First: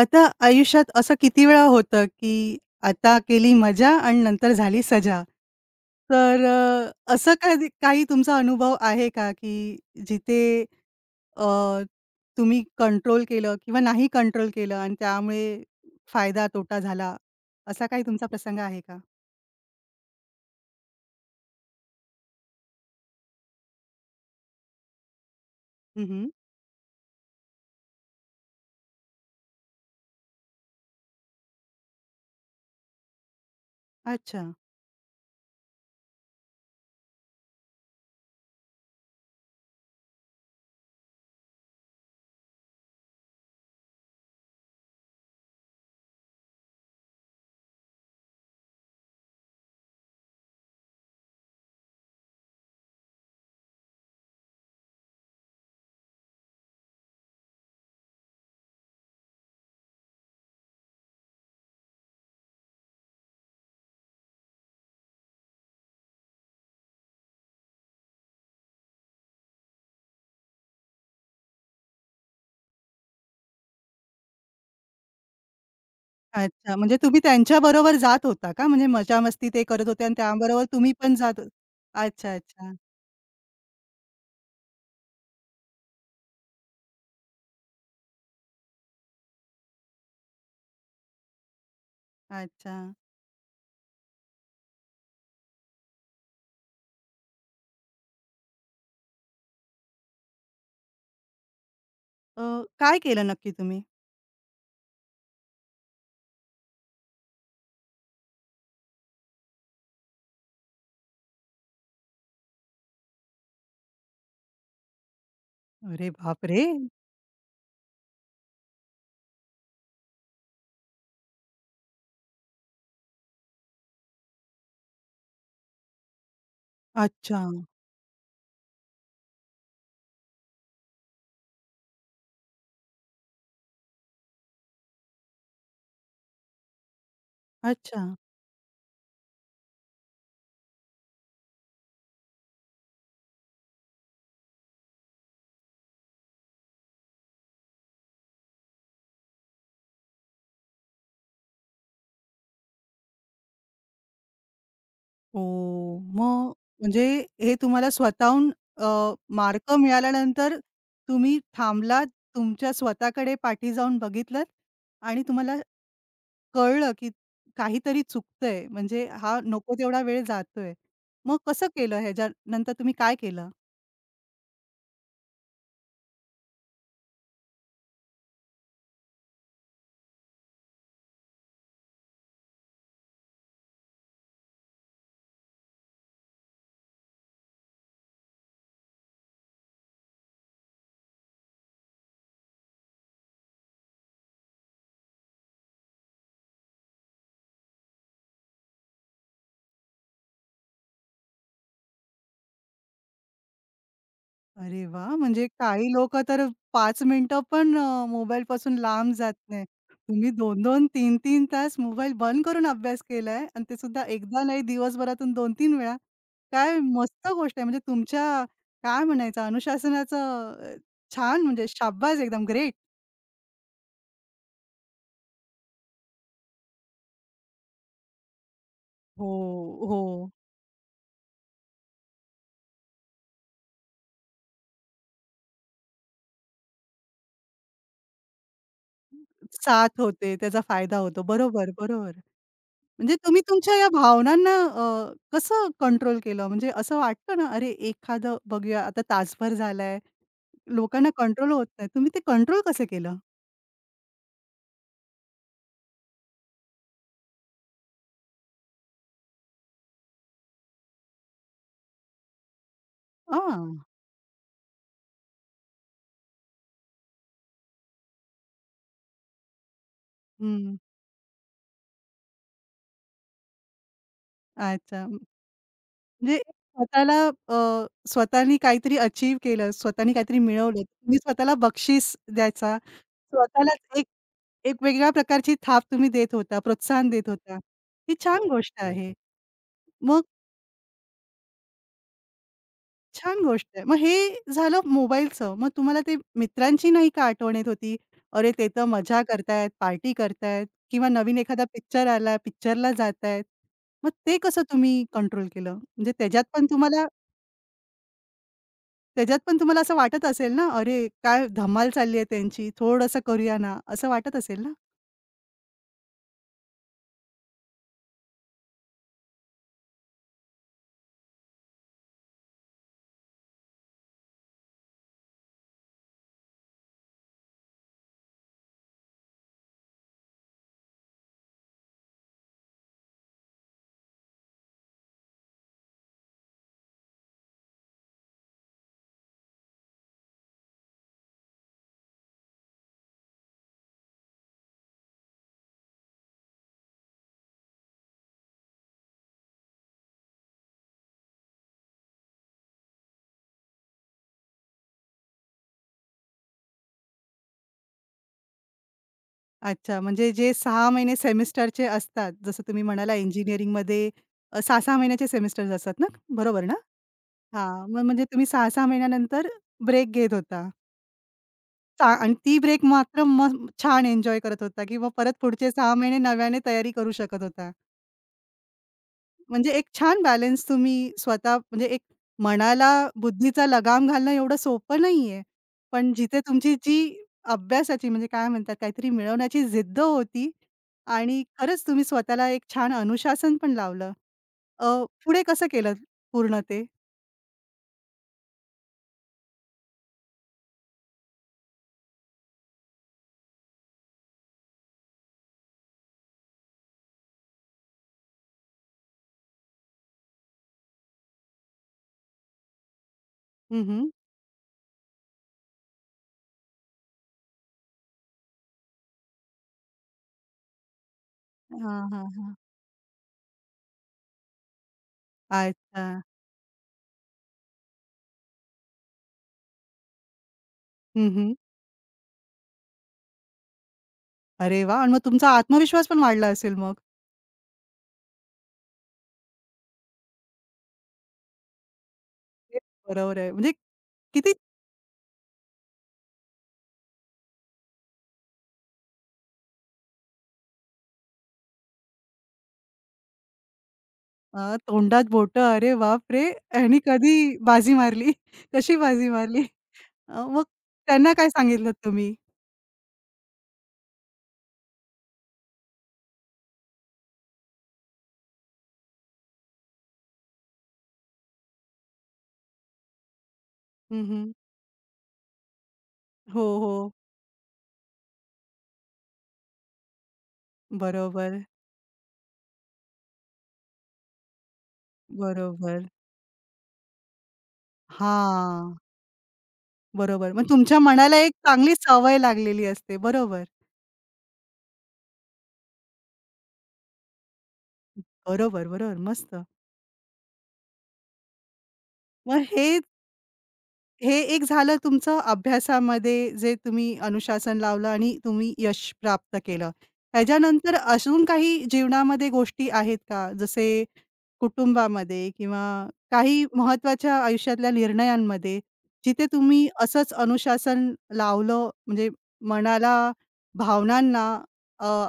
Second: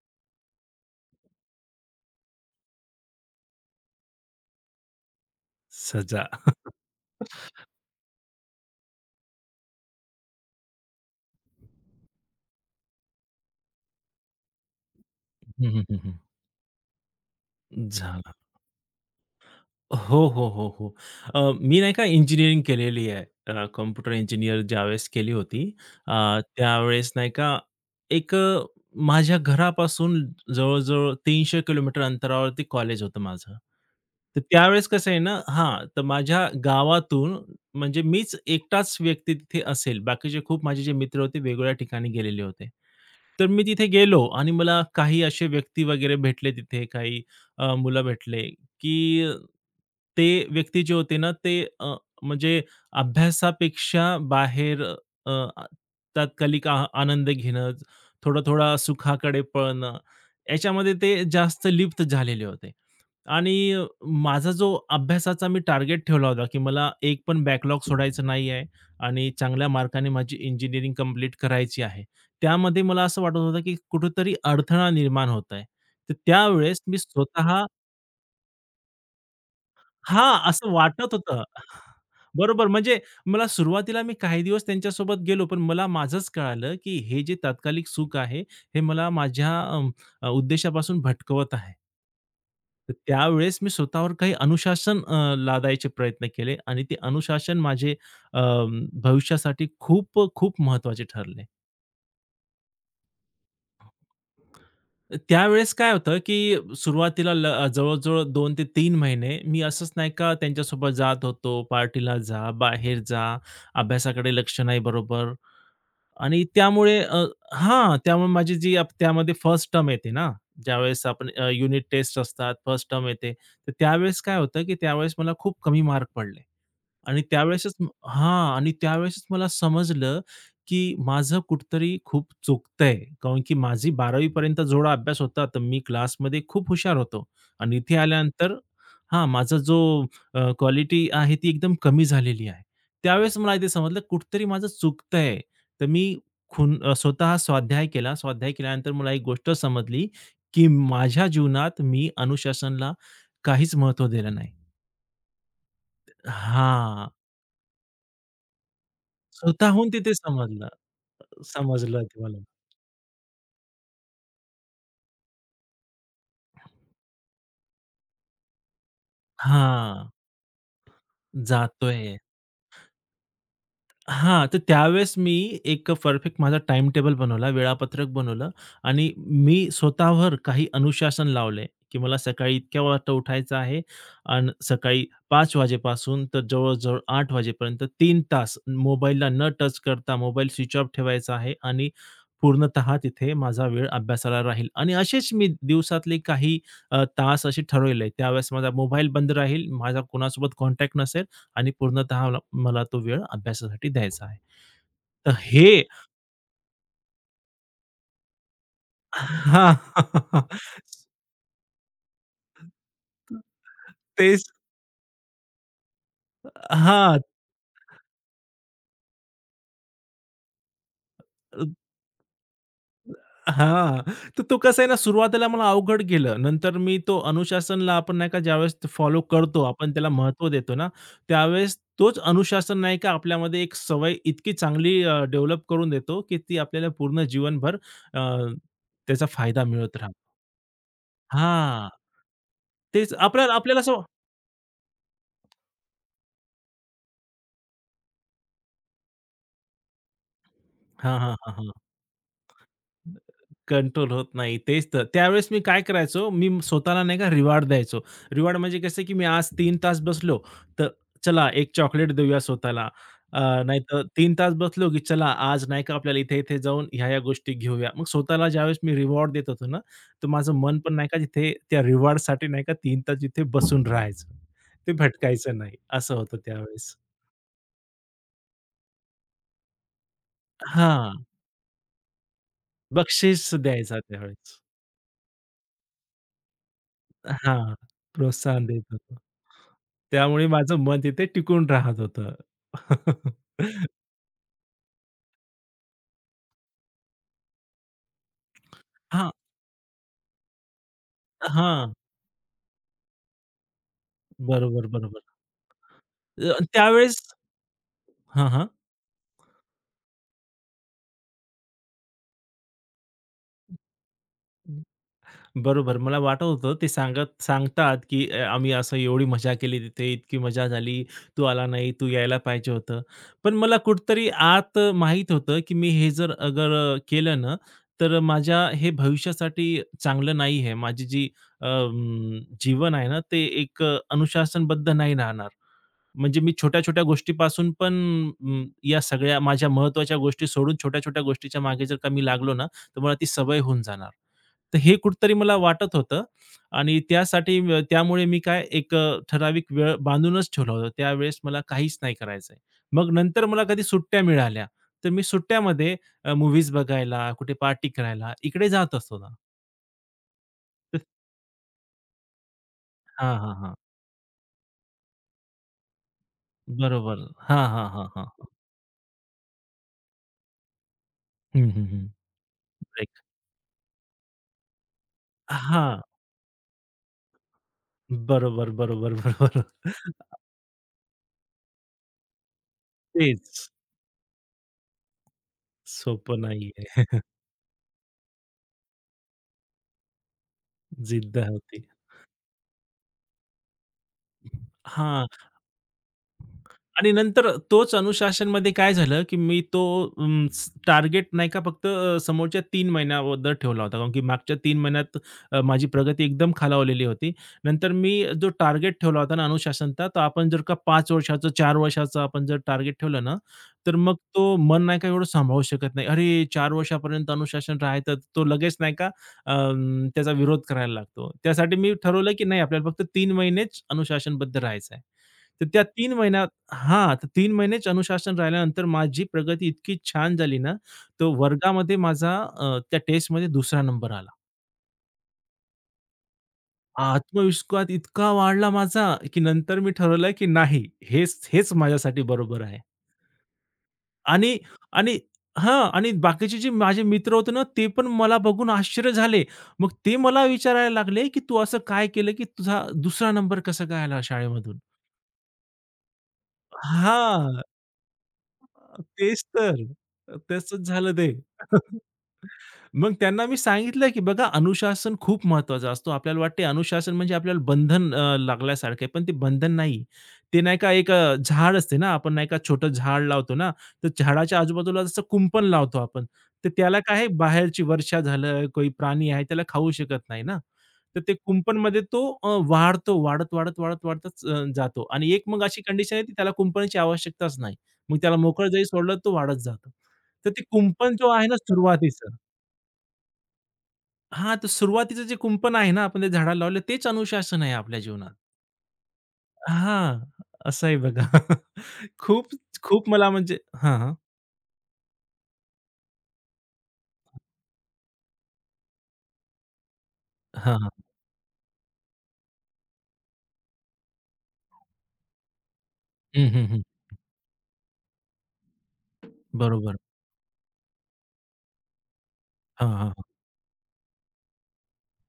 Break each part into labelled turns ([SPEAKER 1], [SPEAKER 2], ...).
[SPEAKER 1] आता आयुष्यात असं किती वेळा होतं, की आता केली मजा आणि नंतर झाली सजा.
[SPEAKER 2] सजा.
[SPEAKER 1] तर असं कधी काही तुमचा अनुभव आहे का, की जिथे अ, तुम्ही कंट्रोल केलं किंवा नाही कंट्रोल केलं आणि त्यामुळे
[SPEAKER 2] हं, हं, हं, हं.
[SPEAKER 1] फायदा तोटा झाला, असा काही तुमचा
[SPEAKER 2] झाला.
[SPEAKER 1] प्रसंग आहे का?
[SPEAKER 2] हो, हो, हो, हो. मी नाही का इंजिनिअरिंग केलेली आहे. कॉम्प्युटर इंजिनिअर ज्यावेळेस केली होती,
[SPEAKER 1] हं, हं.
[SPEAKER 2] त्यावेळेस नाही का एक माझ्या घरापासून जवळ-जवळ 300 किलोमीटर अंतरावरती कॉलेज होतं माझं. तर
[SPEAKER 1] अच्छा.
[SPEAKER 2] त्यावेळेस कसं आहे ना हां, तर माझ्या गावातून म्हणजे मीच एकटाच व्यक्ती तिथे असेल. बाकीचे खूप माझे जे मित्र होते वेगवेगळ्या ठिकाणी गेलेले होते. तर मी तिथे गेलो आणि मला काही असे व्यक्ती वगैरे भेटले तिथे काही मुलं भेटले, की ते व्यक्ती जे होते ना, ते म्हणजे अभ्यासापेक्षा बाहेर तात्कालिक आनंद घेणं, थोडा-थोडा सुखाकडे पळणं, याच्यामध्ये ते जास्त लिप्त झालेले होते. आणि माझा जो अभ्यासाचा मी टार्गेट ठेवला होता, की मला एक पण बॅकलॉग सोडायचा नाही आहे आणि चांगल्या मार्काने माझी इंजिनिअरिंग कंप्लीट करायची आहे. त्यामध्ये मला असं वाटत होतं, की कुठेतरी अडथळा निर्माण होत आहे. तर
[SPEAKER 1] अच्छा.
[SPEAKER 2] त्यावेळेस
[SPEAKER 1] म्हणजे
[SPEAKER 2] मी
[SPEAKER 1] तुम्ही
[SPEAKER 2] स्वतः
[SPEAKER 1] त्यांच्याबरोबर जात होता का? म्हणजे मजा-मस्ती ते करत होते आणि
[SPEAKER 2] हां,
[SPEAKER 1] त्याबरोबर
[SPEAKER 2] असं
[SPEAKER 1] तुम्ही पण
[SPEAKER 2] वाटत
[SPEAKER 1] जात
[SPEAKER 2] होतं.
[SPEAKER 1] हो. अच्छा,
[SPEAKER 2] बरोबर,
[SPEAKER 1] अच्छा.
[SPEAKER 2] म्हणजे मला सुरुवातीला मी काही दिवस त्यांच्यासोबत गेलो, पण मला माझंच कळालं, की हे जे तात्कालिक सुख आहे, हे मला माझ्या उद्देशापासून भटकवत आहे.
[SPEAKER 1] अच्छा.
[SPEAKER 2] तर त्यावेळेस मी स्वतःवर काही अनुशासन लादायचे प्रयत्न केले आणि ते अनुशासन माझे अ, भविष्यासाठी खूप खूप महत्त्वाचे ठरले.
[SPEAKER 1] अ, काय केलं नक्की तुम्ही?
[SPEAKER 2] त्यावेळेस काय होतं, की सुरुवातीला जवळ-जवळ 2 ते तीन महिने मी असंच नाही का त्यांच्यासोबत जात होतो, पार्टीला जा, बाहेर जा, अभ्यासाकडे लक्ष नाही. बरोबर
[SPEAKER 1] अरे
[SPEAKER 2] आणि
[SPEAKER 1] बापरे!
[SPEAKER 2] त्यामुळे हां, त्यामुळे त्यामध्ये फर्स्ट टर्म येते ना, ज्यावेळेस आपण युनिट टेस्ट असतात, फर्स्ट टर्म येते. तर त्यावेळेस काय होतं, की त्यावेळेस मला खूप कमी मार्क पडले. आणि
[SPEAKER 1] अच्छा,
[SPEAKER 2] त्यावेळेसच हां. आणि त्यावेळेसच मला समजलं, की माझं कुठेतरी खूप चुकतंय. कारण की माझी 12वी पर्यंत जेवढा अभ्यास होता, तर मी क्लासमध्ये खूप हुशार होतो. आणि इथे
[SPEAKER 1] अच्छा.
[SPEAKER 2] आल्यानंतर हां, माझा जो क्वालिटी आहे ती एकदम कमी झालेली आहे. त्यावेळेस मला ते समजलं कुठेतरी माझं चुकतंय. तर मी स्वतः स्वाध्याय केला. स्वाध्याय केल्यानंतर मला एक गोष्ट समजली, की माझ्या जीवनात मी अनुशासनाला काहीच महत्त्व दिलं नाही.
[SPEAKER 1] ओह! मग म्हणजे
[SPEAKER 2] हां.
[SPEAKER 1] हे तुम्हाला स्वतःहून अ, मार्क
[SPEAKER 2] स्वतःहून तिथे
[SPEAKER 1] मिळाल्यानंतर
[SPEAKER 2] समजलं.
[SPEAKER 1] तुम्ही
[SPEAKER 2] समजलं
[SPEAKER 1] थांबलात,
[SPEAKER 2] ते मला.
[SPEAKER 1] तुमच्या स्वतःकडे पाठी जाऊन बघितलत आणि तुम्हाला कळलं, की काहीतरी चुकतंय म्हणजे हा नको तेवढा
[SPEAKER 2] हां,
[SPEAKER 1] वेळ जातोय. मग कसं केलं
[SPEAKER 2] जातोय.
[SPEAKER 1] ह्याच्यानंतर तुम्ही काय केलं?
[SPEAKER 2] हां, तर त्यावेळेस मी एक परफेक्ट माझा टाइम टेबल बनवला, वेळापत्रक बनवलं आणि मी स्वतःवर काही अनुशासन लावले, की मला सकाळी इतक्या वाजता उठायचं आहे अन् सकाळी पाच वाजेपासून तर जवळ-जवळ 8 वाजेपर्यंत 3 तास मोबाईलला न टच करता मोबाईल स्विच ऑफ ठेवायचा आहे आणि पूर्णतः तिथे माझा वेळ अभ्यासाला राहील आणि असेच मी दिवसातले काही तास असे ठरवले. त्यावेळेस माझा मोबाईल बंद राहील, माझा कोणासोबत कॉन्टॅक्ट नसेल. आणि पूर्णतः मला मला तो वेळ अभ्यासासाठी द्यायचा आहे.
[SPEAKER 1] अरे वा,
[SPEAKER 2] तर
[SPEAKER 1] म्हणजे
[SPEAKER 2] हे
[SPEAKER 1] काही लोकं तर पाच मिनिटं पण मोबाईलपासून लांब जात नाही.
[SPEAKER 2] हां.
[SPEAKER 1] तुम्ही 2 3 तास मोबाईल बंद करून अभ्यास केलाय आणि ते सुद्धा एकदा
[SPEAKER 2] तेच
[SPEAKER 1] नाही दिवसभरातून 2-3 वेळा. काय
[SPEAKER 2] हां.
[SPEAKER 1] मस्त गोष्ट आहे. म्हणजे तुमच्या काय म्हणायचं अनुशासनाचं छान म्हणजे शाब्बास एकदम ग्रेट.
[SPEAKER 2] हां. तर तो कसं आहे ना, सुरुवातीला मला अवघड गेलं. नंतर मी तो अनुशासनला आपण नाही का ज्यावेळेस फॉलो
[SPEAKER 1] हो,
[SPEAKER 2] करतो, आपण त्याला
[SPEAKER 1] हो.
[SPEAKER 2] महत्त्व देतो ना, त्यावेळेस तोच अनुशासन नाही का आपल्यामध्ये एक सवय इतकी चांगली डेव्हलप करून देतो, की ती आपल्याला पूर्ण जीवनभर अ, त्याचा फायदा मिळत
[SPEAKER 1] साथ
[SPEAKER 2] राहतो.
[SPEAKER 1] होते त्याचा फायदा होतो. बरोबर,
[SPEAKER 2] हां.
[SPEAKER 1] बरोबर.
[SPEAKER 2] तेच
[SPEAKER 1] म्हणजे तुम्ही
[SPEAKER 2] आपल्याला
[SPEAKER 1] तुमच्या
[SPEAKER 2] आपल्याला
[SPEAKER 1] या
[SPEAKER 2] असं
[SPEAKER 1] भावनांना कसं कंट्रोल केलं? म्हणजे असं वाटतं ना, अरे एखादं बघूया आता तासभर झालाय, लोकांना
[SPEAKER 2] हां, हां,
[SPEAKER 1] कंट्रोल
[SPEAKER 2] हां,
[SPEAKER 1] होत
[SPEAKER 2] हां.
[SPEAKER 1] नाही. तुम्ही ते कंट्रोल कसं केलं?
[SPEAKER 2] कंट्रोल होत नाही. तेच तर. त्यावेळेस मी काय करायचो, स्वतःला नाही का रिवॉर्ड द्यायचो. रिवॉर्ड म्हणजे कसं, की मी आज 3 तास बसलो, तर चला एक चॉकलेट देऊया स्वतःला. अ,
[SPEAKER 1] हां.
[SPEAKER 2] नाहीतर 3 तास बसलो, की चला आज नाही का आपल्याला इथे-इथे जाऊन ह्या-ह्या गोष्टी घेऊया. मग स्वतःला ज्यावेळेस मी रिवॉर्ड देत होतो ना, तर माझं
[SPEAKER 1] हं.
[SPEAKER 2] मन पण नाही का तिथे त्या रिवॉर्डसाठी नाही का 3 तास तिथे बसून राहायचं. ते
[SPEAKER 1] अच्छा.
[SPEAKER 2] भटकायचं नाही. असं होतं
[SPEAKER 1] म्हणजे
[SPEAKER 2] त्यावेळेस.
[SPEAKER 1] स्वतःला स्वतःनी काहीतरी अचीव्ह केलं, स्वतःनी काहीतरी मिळवलं. तुम्ही
[SPEAKER 2] हां.
[SPEAKER 1] स्वतःला बक्षीस द्यायचा,
[SPEAKER 2] बक्षीस
[SPEAKER 1] स्वतःलाच
[SPEAKER 2] द्यायचा
[SPEAKER 1] एक
[SPEAKER 2] त्यावेळेस.
[SPEAKER 1] एक वेगळ्या प्रकारची थाप तुम्ही देत होता, प्रोत्साहन देत होता.
[SPEAKER 2] हां,
[SPEAKER 1] ही छान
[SPEAKER 2] प्रोत्साहन
[SPEAKER 1] गोष्ट
[SPEAKER 2] देत
[SPEAKER 1] आहे.
[SPEAKER 2] होतो.
[SPEAKER 1] मग
[SPEAKER 2] त्यामुळे माझं मन तिथे टिकून राहत होतं.
[SPEAKER 1] छान गोष्ट आहे. मग हे झालं मोबाईलचं. मग तुम्हाला ते मित्रांची नाही का आठवण येत होती? अरे, ते तर मजा
[SPEAKER 2] हां,
[SPEAKER 1] करतायत, पार्टी करतायत किंवा नवीन एखादा
[SPEAKER 2] हां.
[SPEAKER 1] पिक्चर आला, पिक्चरला जातायत. मग ते कसं
[SPEAKER 2] बरोबर,
[SPEAKER 1] तुम्ही
[SPEAKER 2] बरोबर.
[SPEAKER 1] कंट्रोल केलं? म्हणजे त्याच्यात पण तुम्हाला
[SPEAKER 2] त्यावेळेस हां, हां.
[SPEAKER 1] त्याच्यात पण तुम्हाला असं वाटत असेल ना, "अरे, काय धमाल चालली आहे त्यांची, थोडंसं करूया ना," असं वाटत असेल ना?
[SPEAKER 2] बरोबर. मला वाटत होतं ते सांगत सांगतात, की आम्ही असं एवढी मजा केली तिथे, इतकी मजा झाली, तू आला नाही, तू यायला पाहिजे होतं. पण मला कुठेतरी आत माहीत होतं, की मी हे जर अगर केलं ना, तर माझ्या हे भविष्यासाठी चांगलं नाही आहे. माझी जी जीवन आहे ना, ते एक अनुशासनबद्ध नाही राहणार. म्हणजे मी छोट्या-छोट्या गोष्टीपासून पण या सगळ्या माझ्या महत्त्वाच्या गोष्टी सोडून छोट्या-छोट्या गोष्टीच्या मागे जर का मी लागलो ना, तर मला ती सवय होऊन जाणार. तर हे कुठेतरी मला वाटत होतं आणि त्यासाठी त्यामुळे मी काय एक ठराविक वेळ बांधूनच ठेवला होता. त्यावेळेस मला काहीच नाही करायचंय. मग नंतर मला कधी सुट्ट्या मिळाल्या, तर मी सुट्ट्यामध्ये अ, बघायला, कुठे पार्टी करायला इकडे जात असतो ना.
[SPEAKER 1] अच्छा, म्हणजे जे 6 महिने सेमिस्टरचे असतात, जसं तुम्ही म्हणाला
[SPEAKER 2] हां, हां, हां.
[SPEAKER 1] इंजिनिअरिंगमध्ये 6-6 महिन्याचे सेमिस्टर्स असतात ना? बरोबर ना?
[SPEAKER 2] बरोबर. हां,
[SPEAKER 1] हां,
[SPEAKER 2] हां,
[SPEAKER 1] मग
[SPEAKER 2] हां,
[SPEAKER 1] म्हणजे
[SPEAKER 2] हां,
[SPEAKER 1] तुम्ही
[SPEAKER 2] हां.
[SPEAKER 1] 6-6 महिन्यानंतर ब्रेक घेत होता.
[SPEAKER 2] हं, हं,
[SPEAKER 1] चा
[SPEAKER 2] हं.
[SPEAKER 1] आणि ती ब्रेक
[SPEAKER 2] ब्रेक.
[SPEAKER 1] मात्र मग छान एन्जॉय करत होता किंवा परत पुढचे 6 महिने नव्याने तयारी करू शकत होता.
[SPEAKER 2] बरोबर, बरोबर, बरोबर.
[SPEAKER 1] म्हणजे एक छान बॅलन्स तुम्ही स्वतः म्हणजे एक मनाला
[SPEAKER 2] तेच.
[SPEAKER 1] बुद्धीचा लगाम घालणं एवढं सोपं नाहीये. पण
[SPEAKER 2] सोपं
[SPEAKER 1] जिथे तुमची जी
[SPEAKER 2] नाहीये.
[SPEAKER 1] अभ्यासाची म्हणजे काय म्हणतात काहीतरी मिळवण्याची जिद्द होती
[SPEAKER 2] जिद्द
[SPEAKER 1] आणि खरंच
[SPEAKER 2] होती.
[SPEAKER 1] तुम्ही स्वतःला एक छान अनुशासन पण लावलं. अ,
[SPEAKER 2] हां.
[SPEAKER 1] पुढे कसं केलं पूर्ण ते?
[SPEAKER 2] आणि नंतर तोच अनुशासनमध्ये काय झालं, की मी तो अं, स टार्गेट नाही का फक्त समोरच्या 3 महिन्याबद्दल ठेवला होता. कारण की मागच्या 3 महिन्यात माझी प्रगती एकदम खालावलेली होती. नंतर मी जो टार्गेट ठेवला होता ना अनुशासनचा, तर आपण जर का 5 वर्षाचं, 4 वर्षाचं आपण जर टार्गेट ठेवलं ना,
[SPEAKER 1] हं,
[SPEAKER 2] तर
[SPEAKER 1] हं.
[SPEAKER 2] मग तो मन नाही का एवढं सांभाळू शकत नाही. अरे 4 वर्षापर्यंत अनुशासन राहायचं, तो लगेच नाही का त्याचा विरोध करायला लागतो. त्यासाठी मी
[SPEAKER 1] हां, हां,
[SPEAKER 2] ठरवलं, की
[SPEAKER 1] हां.
[SPEAKER 2] नाही आपल्याला फक्त 3 महिनेच अनुशासनबद्ध राहायचं आहे. तर त्या
[SPEAKER 1] अच्छा.
[SPEAKER 2] 3 महिन्या हां, तर 3 महिनेच अनुशासन राहिल्यानंतर माझी प्रगती इतकी छान झाली ना,
[SPEAKER 1] हं,
[SPEAKER 2] तो
[SPEAKER 1] हं.
[SPEAKER 2] वर्गामध्ये माझा त्या टेस्टमध्ये 2रा नंबर आला.
[SPEAKER 1] अरे वाह! आणि मग तुमचा आत्मविश्वास पण वाढला असेल मग.
[SPEAKER 2] आत्मविश्वास इतका वाढला माझा, की नंतर मी ठरवलं की नाही, हेच हेच माझ्यासाठी बरोबर
[SPEAKER 1] हे
[SPEAKER 2] आहे.
[SPEAKER 1] बरोबर आहे. म्हणजे किती
[SPEAKER 2] आणि आणि हां, आणि बाकीचे जे माझे मित्र होते ना, ते पण मला बघून आश्चर्य झाले. मग ते मला विचारायला लागले, की "तू असं काय केलं, की तुझा 2रा नंबर कसा काय आला
[SPEAKER 1] अ,
[SPEAKER 2] शाळेमधून?"
[SPEAKER 1] तोंडात बोटं. अरे बापरे! ह्यानी कधी
[SPEAKER 2] हां,
[SPEAKER 1] बाजी मारली? कशी बाजी
[SPEAKER 2] तेच
[SPEAKER 1] मारली?
[SPEAKER 2] तर.
[SPEAKER 1] मग
[SPEAKER 2] तसंच झालं ते.
[SPEAKER 1] त्यांना काय सांगितलत तुम्ही?
[SPEAKER 2] मग त्यांना मी सांगितलं, की बघा अनुशासन खूप महत्त्वाचा असतो. आपल्याला वाटते अनुशासन म्हणजे आपल्याला बंधन लागल्यासारखं आहे, पण ते बंधन नाही. ते नाही का एक झाड असते ना, आपण नाही का छोटं झाड लावतो ना, तर
[SPEAKER 1] हं, हं.
[SPEAKER 2] झाडाच्या आजूबाजूला जसं कुंपण लावतो आपण,
[SPEAKER 1] हो,
[SPEAKER 2] तर त्याला
[SPEAKER 1] हो.
[SPEAKER 2] काय आहे बाहेरची वर्षा झालं, कोणी प्राणी आहे त्याला खाऊ शकत नाही ना. तर ते
[SPEAKER 1] बरोबर,
[SPEAKER 2] कुंपणमध्ये तो वाढतो, वाढत, वाढत, वाढत, वाढतच जातो आणि एक मग अशी
[SPEAKER 1] बरोबर.
[SPEAKER 2] कंडिशन आहे, की त्याला कुंपणाची आवश्यकताच नाही. मग त्याला मोकळं जरी
[SPEAKER 1] हां,
[SPEAKER 2] सोडलं, तो वाढत जातो. तर
[SPEAKER 1] बरोबर.
[SPEAKER 2] ते
[SPEAKER 1] मग तुमच्या
[SPEAKER 2] कुंपण जो
[SPEAKER 1] मनाला
[SPEAKER 2] आहे
[SPEAKER 1] एक
[SPEAKER 2] ना
[SPEAKER 1] चांगली
[SPEAKER 2] सुरुवातीचं
[SPEAKER 1] सवय लागलेली असते. बरोबर,
[SPEAKER 2] हां, तर सुरुवातीचं जे कुंपण आहे ना, आपण ते झाडाला लावलं तेच अनुशासन आहे आपल्या जीवनात.
[SPEAKER 1] बरोबर, बरोबर. मस्त.
[SPEAKER 2] हां, असं आहे बघा. खूप,
[SPEAKER 1] मग हे
[SPEAKER 2] खूप मला म्हणजे हां, हां.
[SPEAKER 1] हे एक झालं तुमचं अभ्यासामध्ये जे तुम्ही अनुशासन लावलं आणि तुम्ही यश प्राप्त केलं.
[SPEAKER 2] हां,
[SPEAKER 1] त्याच्यानंतर
[SPEAKER 2] हां.
[SPEAKER 1] अजून काही जीवनामध्ये गोष्टी आहेत का? जसे कुटुंबामध्ये किंवा
[SPEAKER 2] हं,
[SPEAKER 1] काही
[SPEAKER 2] हं, हं.
[SPEAKER 1] महत्त्वाच्या आयुष्यातल्या निर्णयांमध्ये, जिथे तुम्ही
[SPEAKER 2] बरोबर.
[SPEAKER 1] असंच अनुशासन लावलं म्हणजे
[SPEAKER 2] हां, हां,
[SPEAKER 1] मनाला,
[SPEAKER 2] हां.
[SPEAKER 1] भावनांना, अ,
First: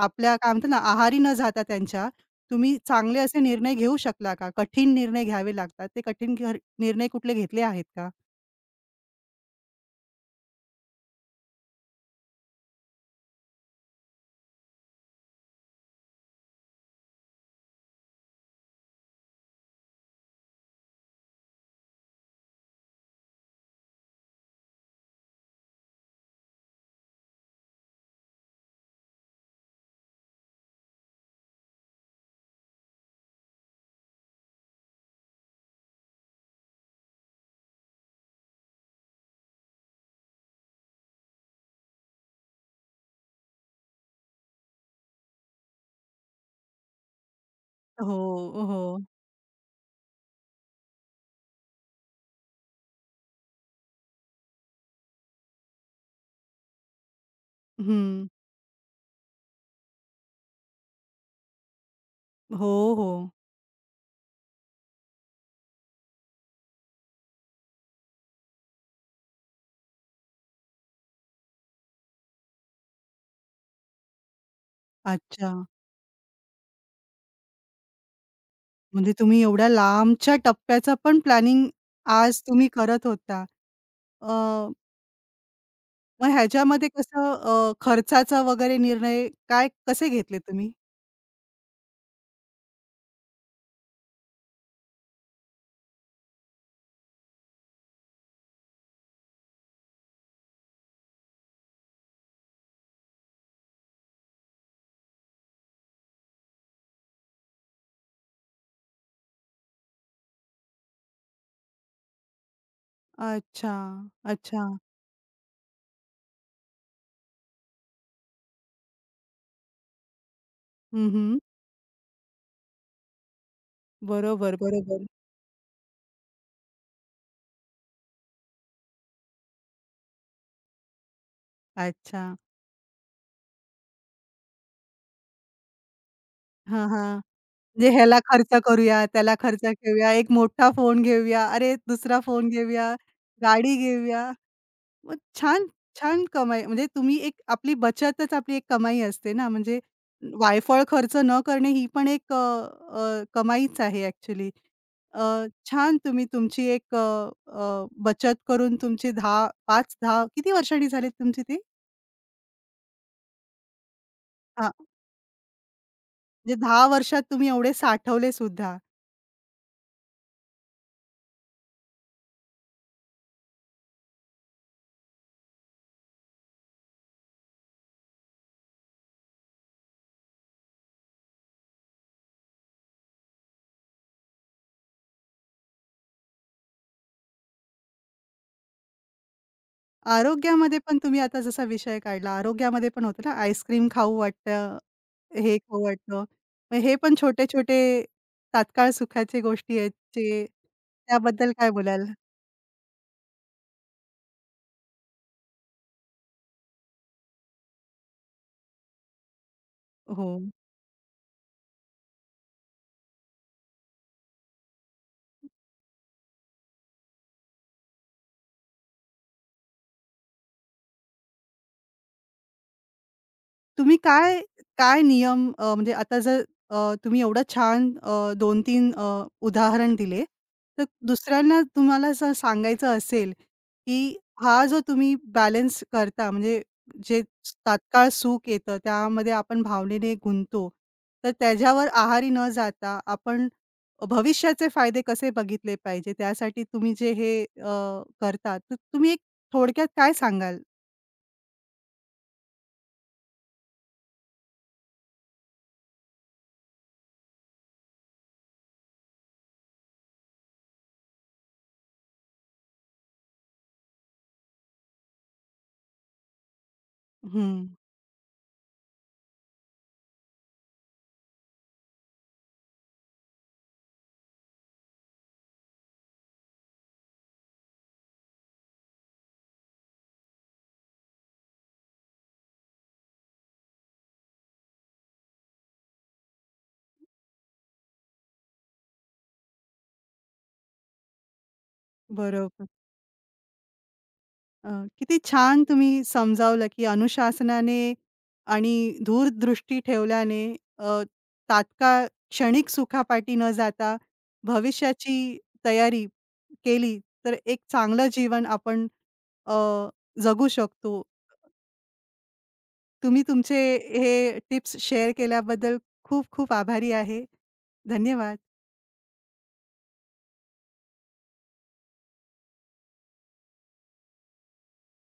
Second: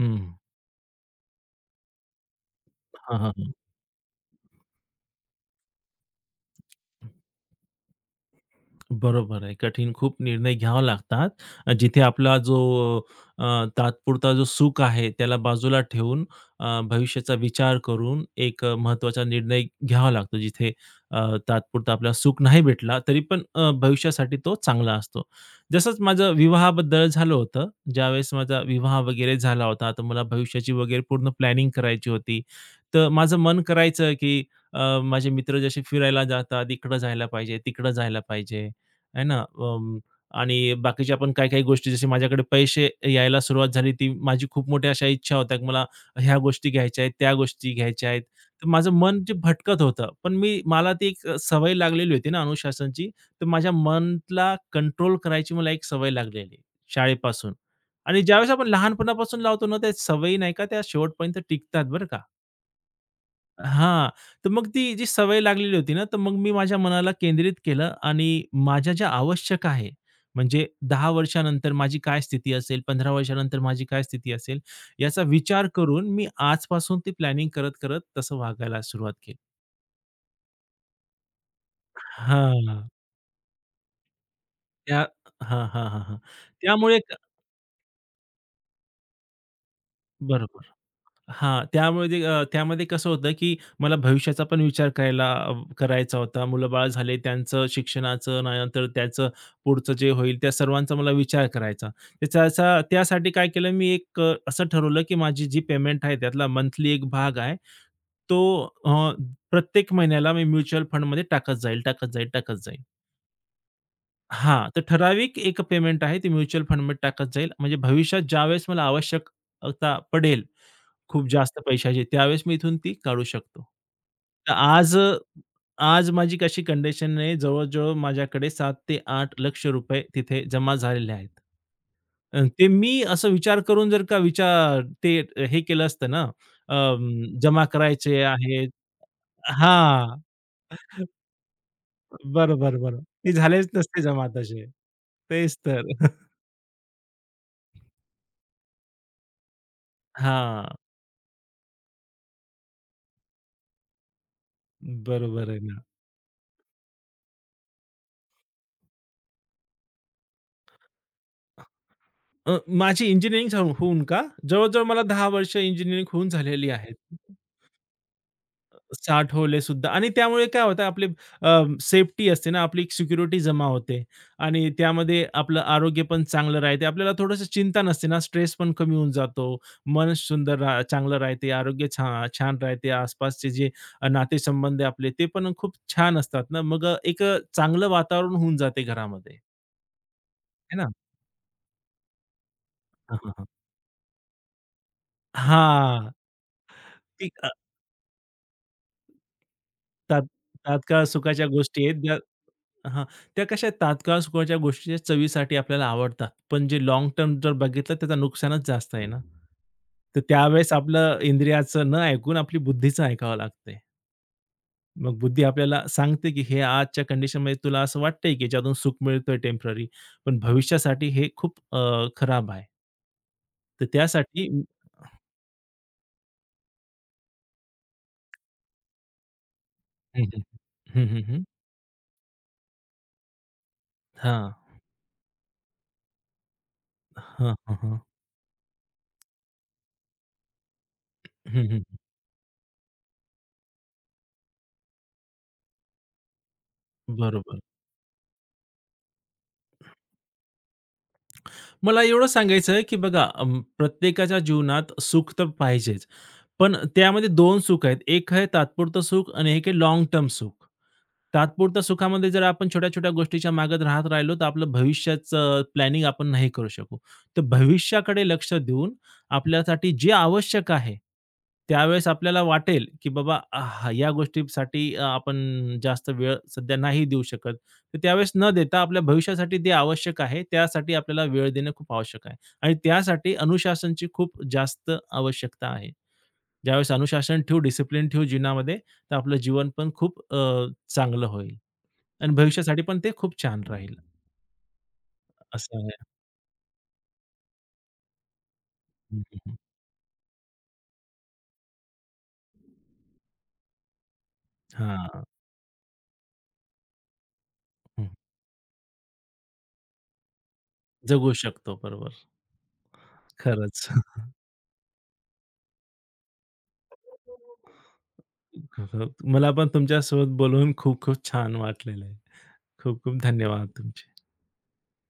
[SPEAKER 2] हं.
[SPEAKER 1] आपल्या काय म्हणतात ना, आहारी न जाता त्यांच्या तुम्ही चांगले
[SPEAKER 2] हां, हां,
[SPEAKER 1] असे
[SPEAKER 2] हां.
[SPEAKER 1] निर्णय घेऊ शकला का? कठीण निर्णय घ्यावे लागतात. ते कठीण घ निर्णय कुठले घेतले आहेत का?
[SPEAKER 2] बरोबर आहे. कठीण खूप निर्णय घ्यावे लागतात. जिथे आपला जो अ, तात्पुरता जो सुख आहे, त्याला बाजूला ठेवून भविष्याचा विचार करून एक महत्त्वाचा निर्णय घ्यावा लागतो. जिथे तात्पुरता आपल्याला सुख नाही भेटला, तरी पण भविष्यासाठी तो चांगला असतो. जसंच माझं विवाहाबद्दल झालं होतं. ज्यावेळेस माझा विवाह वगैरे झाला होता, तर मला भविष्याची वगैरे पूर्ण प्लॅनिंग करायची होती. तर माझं मन करायचं, की माझे मित्र जसे फिरायला जातात, इकडं जायला पाहिजे, तिकडं जायला पाहिजे. आहे ना? आणि बाकीच्या पण काही-काही गोष्टी जसे माझ्याकडे पैसे यायला सुरुवात झाली, ती माझी खूप मोठ्या अशा इच्छा होत्या, की मला ह्या गोष्टी घ्यायच्या आहेत, त्या गोष्टी घ्यायच्या
[SPEAKER 1] हो,
[SPEAKER 2] आहेत. तर माझं
[SPEAKER 1] हो.
[SPEAKER 2] मन जे भटकत होतं, पण मला ती एक सवय लागलेली होती ना अनुशासनची, तर माझ्या मनला कंट्रोल करायची मला एक सवय लागलेली शाळेपासून. आणि
[SPEAKER 1] हं.
[SPEAKER 2] ज्यावेळेस आपण लहानपणापासून लावतो ना, त्या सवयी नाही का त्या शेवटपर्यंत टिकतात बरं का.
[SPEAKER 1] हो, हो.
[SPEAKER 2] हां. तर मग ती जी सवय लागलेली होती ना, तर मग मी माझ्या मनाला केंद्रित केलं आणि माझ्या ज्या आवश्यक आहे, म्हणजे 10 वर्षानंतर माझी काय स्थिती असेल, 15 वर्षानंतर माझी काय स्थिती असेल, याचा
[SPEAKER 1] अच्छा.
[SPEAKER 2] विचार करून मी आजपासून ती प्लॅनिंग करत-करत तसं वागायला
[SPEAKER 1] म्हणजे
[SPEAKER 2] सुरुवात केली.
[SPEAKER 1] तुम्ही एवढ्या लांबच्या टप्प्याचं पण प्लॅनिंग आज तुम्ही
[SPEAKER 2] हां.
[SPEAKER 1] करत होता. अ,
[SPEAKER 2] त्या हां, हां, हां, हां.
[SPEAKER 1] मग ह्याच्यामध्ये
[SPEAKER 2] त्यामुळे क-
[SPEAKER 1] कसं खर्चाचा वगैरे निर्णय काय कसे घेतले
[SPEAKER 2] बरोबर.
[SPEAKER 1] तुम्ही?
[SPEAKER 2] हां, त्यामुळे ते त्यामध्ये कसं होतं, की मला भविष्याचा पण विचार करायला करायचा होता. मुलं-बाळ झाले, त्यांचं शिक्षणाचं, नंतर त्याचं पुढचं जे होईल, त्या सर्वांचा मला विचार करायचा. त्याचा त्यासाठी काय केलं, मी एक असं ठरवलं, की माझी जी पेमेंट आहे, त्यातला मंथली एक भाग आहे, तो अ, प्रत्येक महिन्याला मी म्युच्युअल फंडमध्ये टाकत जाईल, टाकत जाईल, टाकत जाईल.
[SPEAKER 1] अच्छा, अच्छा.
[SPEAKER 2] हां, तर ठराविक एक पेमेंट आहे ती म्युच्युअल फंडमध्ये टाकत जाईल. म्हणजे भविष्यात ज्यावेळेस मला आवश्यकता पडेल,
[SPEAKER 1] हं,
[SPEAKER 2] खूप
[SPEAKER 1] हं.
[SPEAKER 2] जास्त पैशाची, त्यावेळेस मी इथून ती काढू शकतो. तर
[SPEAKER 1] बरोबर,
[SPEAKER 2] आज
[SPEAKER 1] बरोबर.
[SPEAKER 2] आज माझी कशी कंडिशन आहे, जवळ-जवळ माझ्याकडे 7 ते आठ लक्ष रुपये तिथे जमा झालेले आहेत.
[SPEAKER 1] अच्छा.
[SPEAKER 2] ते मी असं विचार करून जर का विचार ते हे केलं असतं ना,
[SPEAKER 1] हां, हां.
[SPEAKER 2] जमा
[SPEAKER 1] म्हणजे ह्याला
[SPEAKER 2] करायचे
[SPEAKER 1] खर्च
[SPEAKER 2] आहेत
[SPEAKER 1] करूया, त्याला खर्च घेऊया,
[SPEAKER 2] हां,
[SPEAKER 1] एक मोठा फोन घेऊया, अरे दुसरा फोन
[SPEAKER 2] बरोबर,
[SPEAKER 1] घेऊया,
[SPEAKER 2] बरोबर. ते झालेच
[SPEAKER 1] गाडी
[SPEAKER 2] नसते
[SPEAKER 1] घेऊया.
[SPEAKER 2] जमा तसे.
[SPEAKER 1] मग
[SPEAKER 2] तेच
[SPEAKER 1] छान,
[SPEAKER 2] तर.
[SPEAKER 1] छान कमाई म्हणजे तुम्ही एक आपली बचतच आपली एक कमाई असते ना, म्हणजे
[SPEAKER 2] हां,
[SPEAKER 1] वायफळ खर्च न करणे ही पण एक अ, अ, कमाईच आहे ॲक्चुअली.
[SPEAKER 2] बरोबर आहे ना.
[SPEAKER 1] छान तुम्ही तुमची एक अ, अ, बचत करून तुमची 10 5-10 किती वर्षांनी झाली तुमची ती?
[SPEAKER 2] अ, माझी इंजिनिअरिंग जाऊ होऊन का,
[SPEAKER 1] हां,
[SPEAKER 2] जवळ-जवळ मला 10 वर्ष इंजिनिअरिंग होऊन
[SPEAKER 1] म्हणजे
[SPEAKER 2] झालेली
[SPEAKER 1] 10
[SPEAKER 2] आहेत.
[SPEAKER 1] वर्षात तुम्ही एवढे साठवले सुद्धा.
[SPEAKER 2] 60 होले सुद्धा आणि त्यामुळे काय होतं आपले सेफ्टी असते ना, आपली सिक्युरिटी जमा होते आणि त्यामध्ये आपलं आरोग्य पण चांगलं राहते. आपल्याला थोडंसं चिंता नसते ना, स्ट्रेस पण कमी होऊन जातो. मन सुंदर रा चांगलं राहते, आरोग्य छान राहते. आसपासचे जे नातेसंबंध आहे आपले ते पण खूप छान असतात ना. मग एक चांगलं वातावरण होऊन जाते घरामध्ये, है
[SPEAKER 1] आरोग्यामध्ये
[SPEAKER 2] ना?
[SPEAKER 1] पण तुम्ही आता जसा विषय काढला, आरोग्यामध्ये पण
[SPEAKER 2] हां,
[SPEAKER 1] होतं ना,
[SPEAKER 2] हां, हां.
[SPEAKER 1] आईस्क्रीम खाऊ वाटतं. हे खाऊ
[SPEAKER 2] हां.
[SPEAKER 1] वाटतं. मग हे पण
[SPEAKER 2] ती अ,
[SPEAKER 1] छोटे-छोटे तात्काळ सुखाच्या गोष्टी आहेत,
[SPEAKER 2] तात
[SPEAKER 1] जे
[SPEAKER 2] तात्काळ सुखाच्या
[SPEAKER 1] त्याबद्दल काय
[SPEAKER 2] गोष्टी आहेत
[SPEAKER 1] बोलाल?
[SPEAKER 2] ज्या हां, त्या कशा आहेत तात्काळ सुखाच्या गोष्टीच्या चवीसाठी आपल्याला आवडतात. पण जे लाँग टर्म जर बघितलं त्याचं नुकसानच जास्त आहे ना. तर
[SPEAKER 1] हो.
[SPEAKER 2] त्यावेळेस आपलं इंद्रियाचं न ऐकून आपली बुद्धीचं ऐकावं लागतंय. मग बुद्धी आपल्याला सांगते, की हे आजच्या कंडिशनमध्ये तुला असं वाटतंय, की ज्यातून सुख मिळतोय टेम्पररी, पण भविष्यासाठी हे खूप खराब आहे. तर
[SPEAKER 1] तुम्ही काय,
[SPEAKER 2] त्यासाठी
[SPEAKER 1] काय नियम म्हणजे आता जर तुम्ही एवढं छान 2-3 उदाहरण दिले,
[SPEAKER 2] हं, हं.
[SPEAKER 1] तर
[SPEAKER 2] हं, हं, हं.
[SPEAKER 1] दुसऱ्यांना तुम्हाला असं सांगायचं असेल, की
[SPEAKER 2] हां.
[SPEAKER 1] हा जो तुम्ही बॅलन्स करता म्हणजे जे
[SPEAKER 2] हां, हां, हां.
[SPEAKER 1] तात्काळ सुख येतं, त्यामध्ये आपण भावनेने गुंततो, तर
[SPEAKER 2] हं, हं.
[SPEAKER 1] त्याच्यावर आहारी न जाता आपण भविष्याचे फायदे कसे बघितले पाहिजे, त्यासाठी तुम्ही जे हे
[SPEAKER 2] बरोबर.
[SPEAKER 1] करता, तर तुम्ही एक थोडक्यात काय सांगाल?
[SPEAKER 2] मला एवढं सांगायचं आहे, की बघा प्रत्येकाच्या जीवनात सुख तर पाहिजेच. पण त्यामध्ये दोन सुख आहेत. एक आहे तात्पुरतं सुख आणि एक आहे लाँग टर्म सुख. तात्पुरत्या सुखामध्ये जर आपण छोट्या-छोट्या गोष्टीच्या मागत राहत राहिलो, तर आपलं भविष्याचं प्लॅनिंग आपण नाही करू शकू. तर
[SPEAKER 1] हं,
[SPEAKER 2] भविष्याकडे लक्ष देऊन आपल्यासाठी जे आवश्यक आहे, त्यावेळेस आपल्याला वाटेल, की बाबा आह, या गोष्टीसाठी आपण जास्त वेळ सध्या नाही देऊ शकत. तर त्यावेळेस न देता आपल्या भविष्यासाठी ते आवश्यक आहे, त्यासाठी आपल्याला वेळ देणं खूप आवश्यक आहे आणि त्यासाठी अनुशासनची खूप जास्त आवश्यकता आहे. ज्यावेळेस अनुशासन ठेवू, डिसिप्लिन ठेवू जीवनामध्ये, तर आपलं जीवन पण खूप चांगलं होईल. आणि
[SPEAKER 1] बरोबर.
[SPEAKER 2] भविष्यासाठी पण ते खूप छान राहील.
[SPEAKER 1] अ, किती छान
[SPEAKER 2] असं आहे.
[SPEAKER 1] तुम्ही समजावलं, की अनुशासनाने आणि
[SPEAKER 2] हं, हं, हं.
[SPEAKER 1] दूरदृष्टी ठेवल्याने अ, तात्काळ क्षणिक सुखापाठी न जाता भविष्याची
[SPEAKER 2] हां,
[SPEAKER 1] तयारी केली, तर एक
[SPEAKER 2] हं.
[SPEAKER 1] चांगलं जीवन आपण अ, जगू शकतो.
[SPEAKER 2] जगू शकतो बरोबर.
[SPEAKER 1] तुम्ही तुमचे
[SPEAKER 2] खरंच.
[SPEAKER 1] हे टिप्स शेअर केल्याबद्दल खूप खूप आभारी आहे. धन्यवाद.
[SPEAKER 2] मला पण तुमच्यासोबत बोलून खूप खूप छान वाटलेलं आहे. खूप खूप धन्यवाद तुमचे.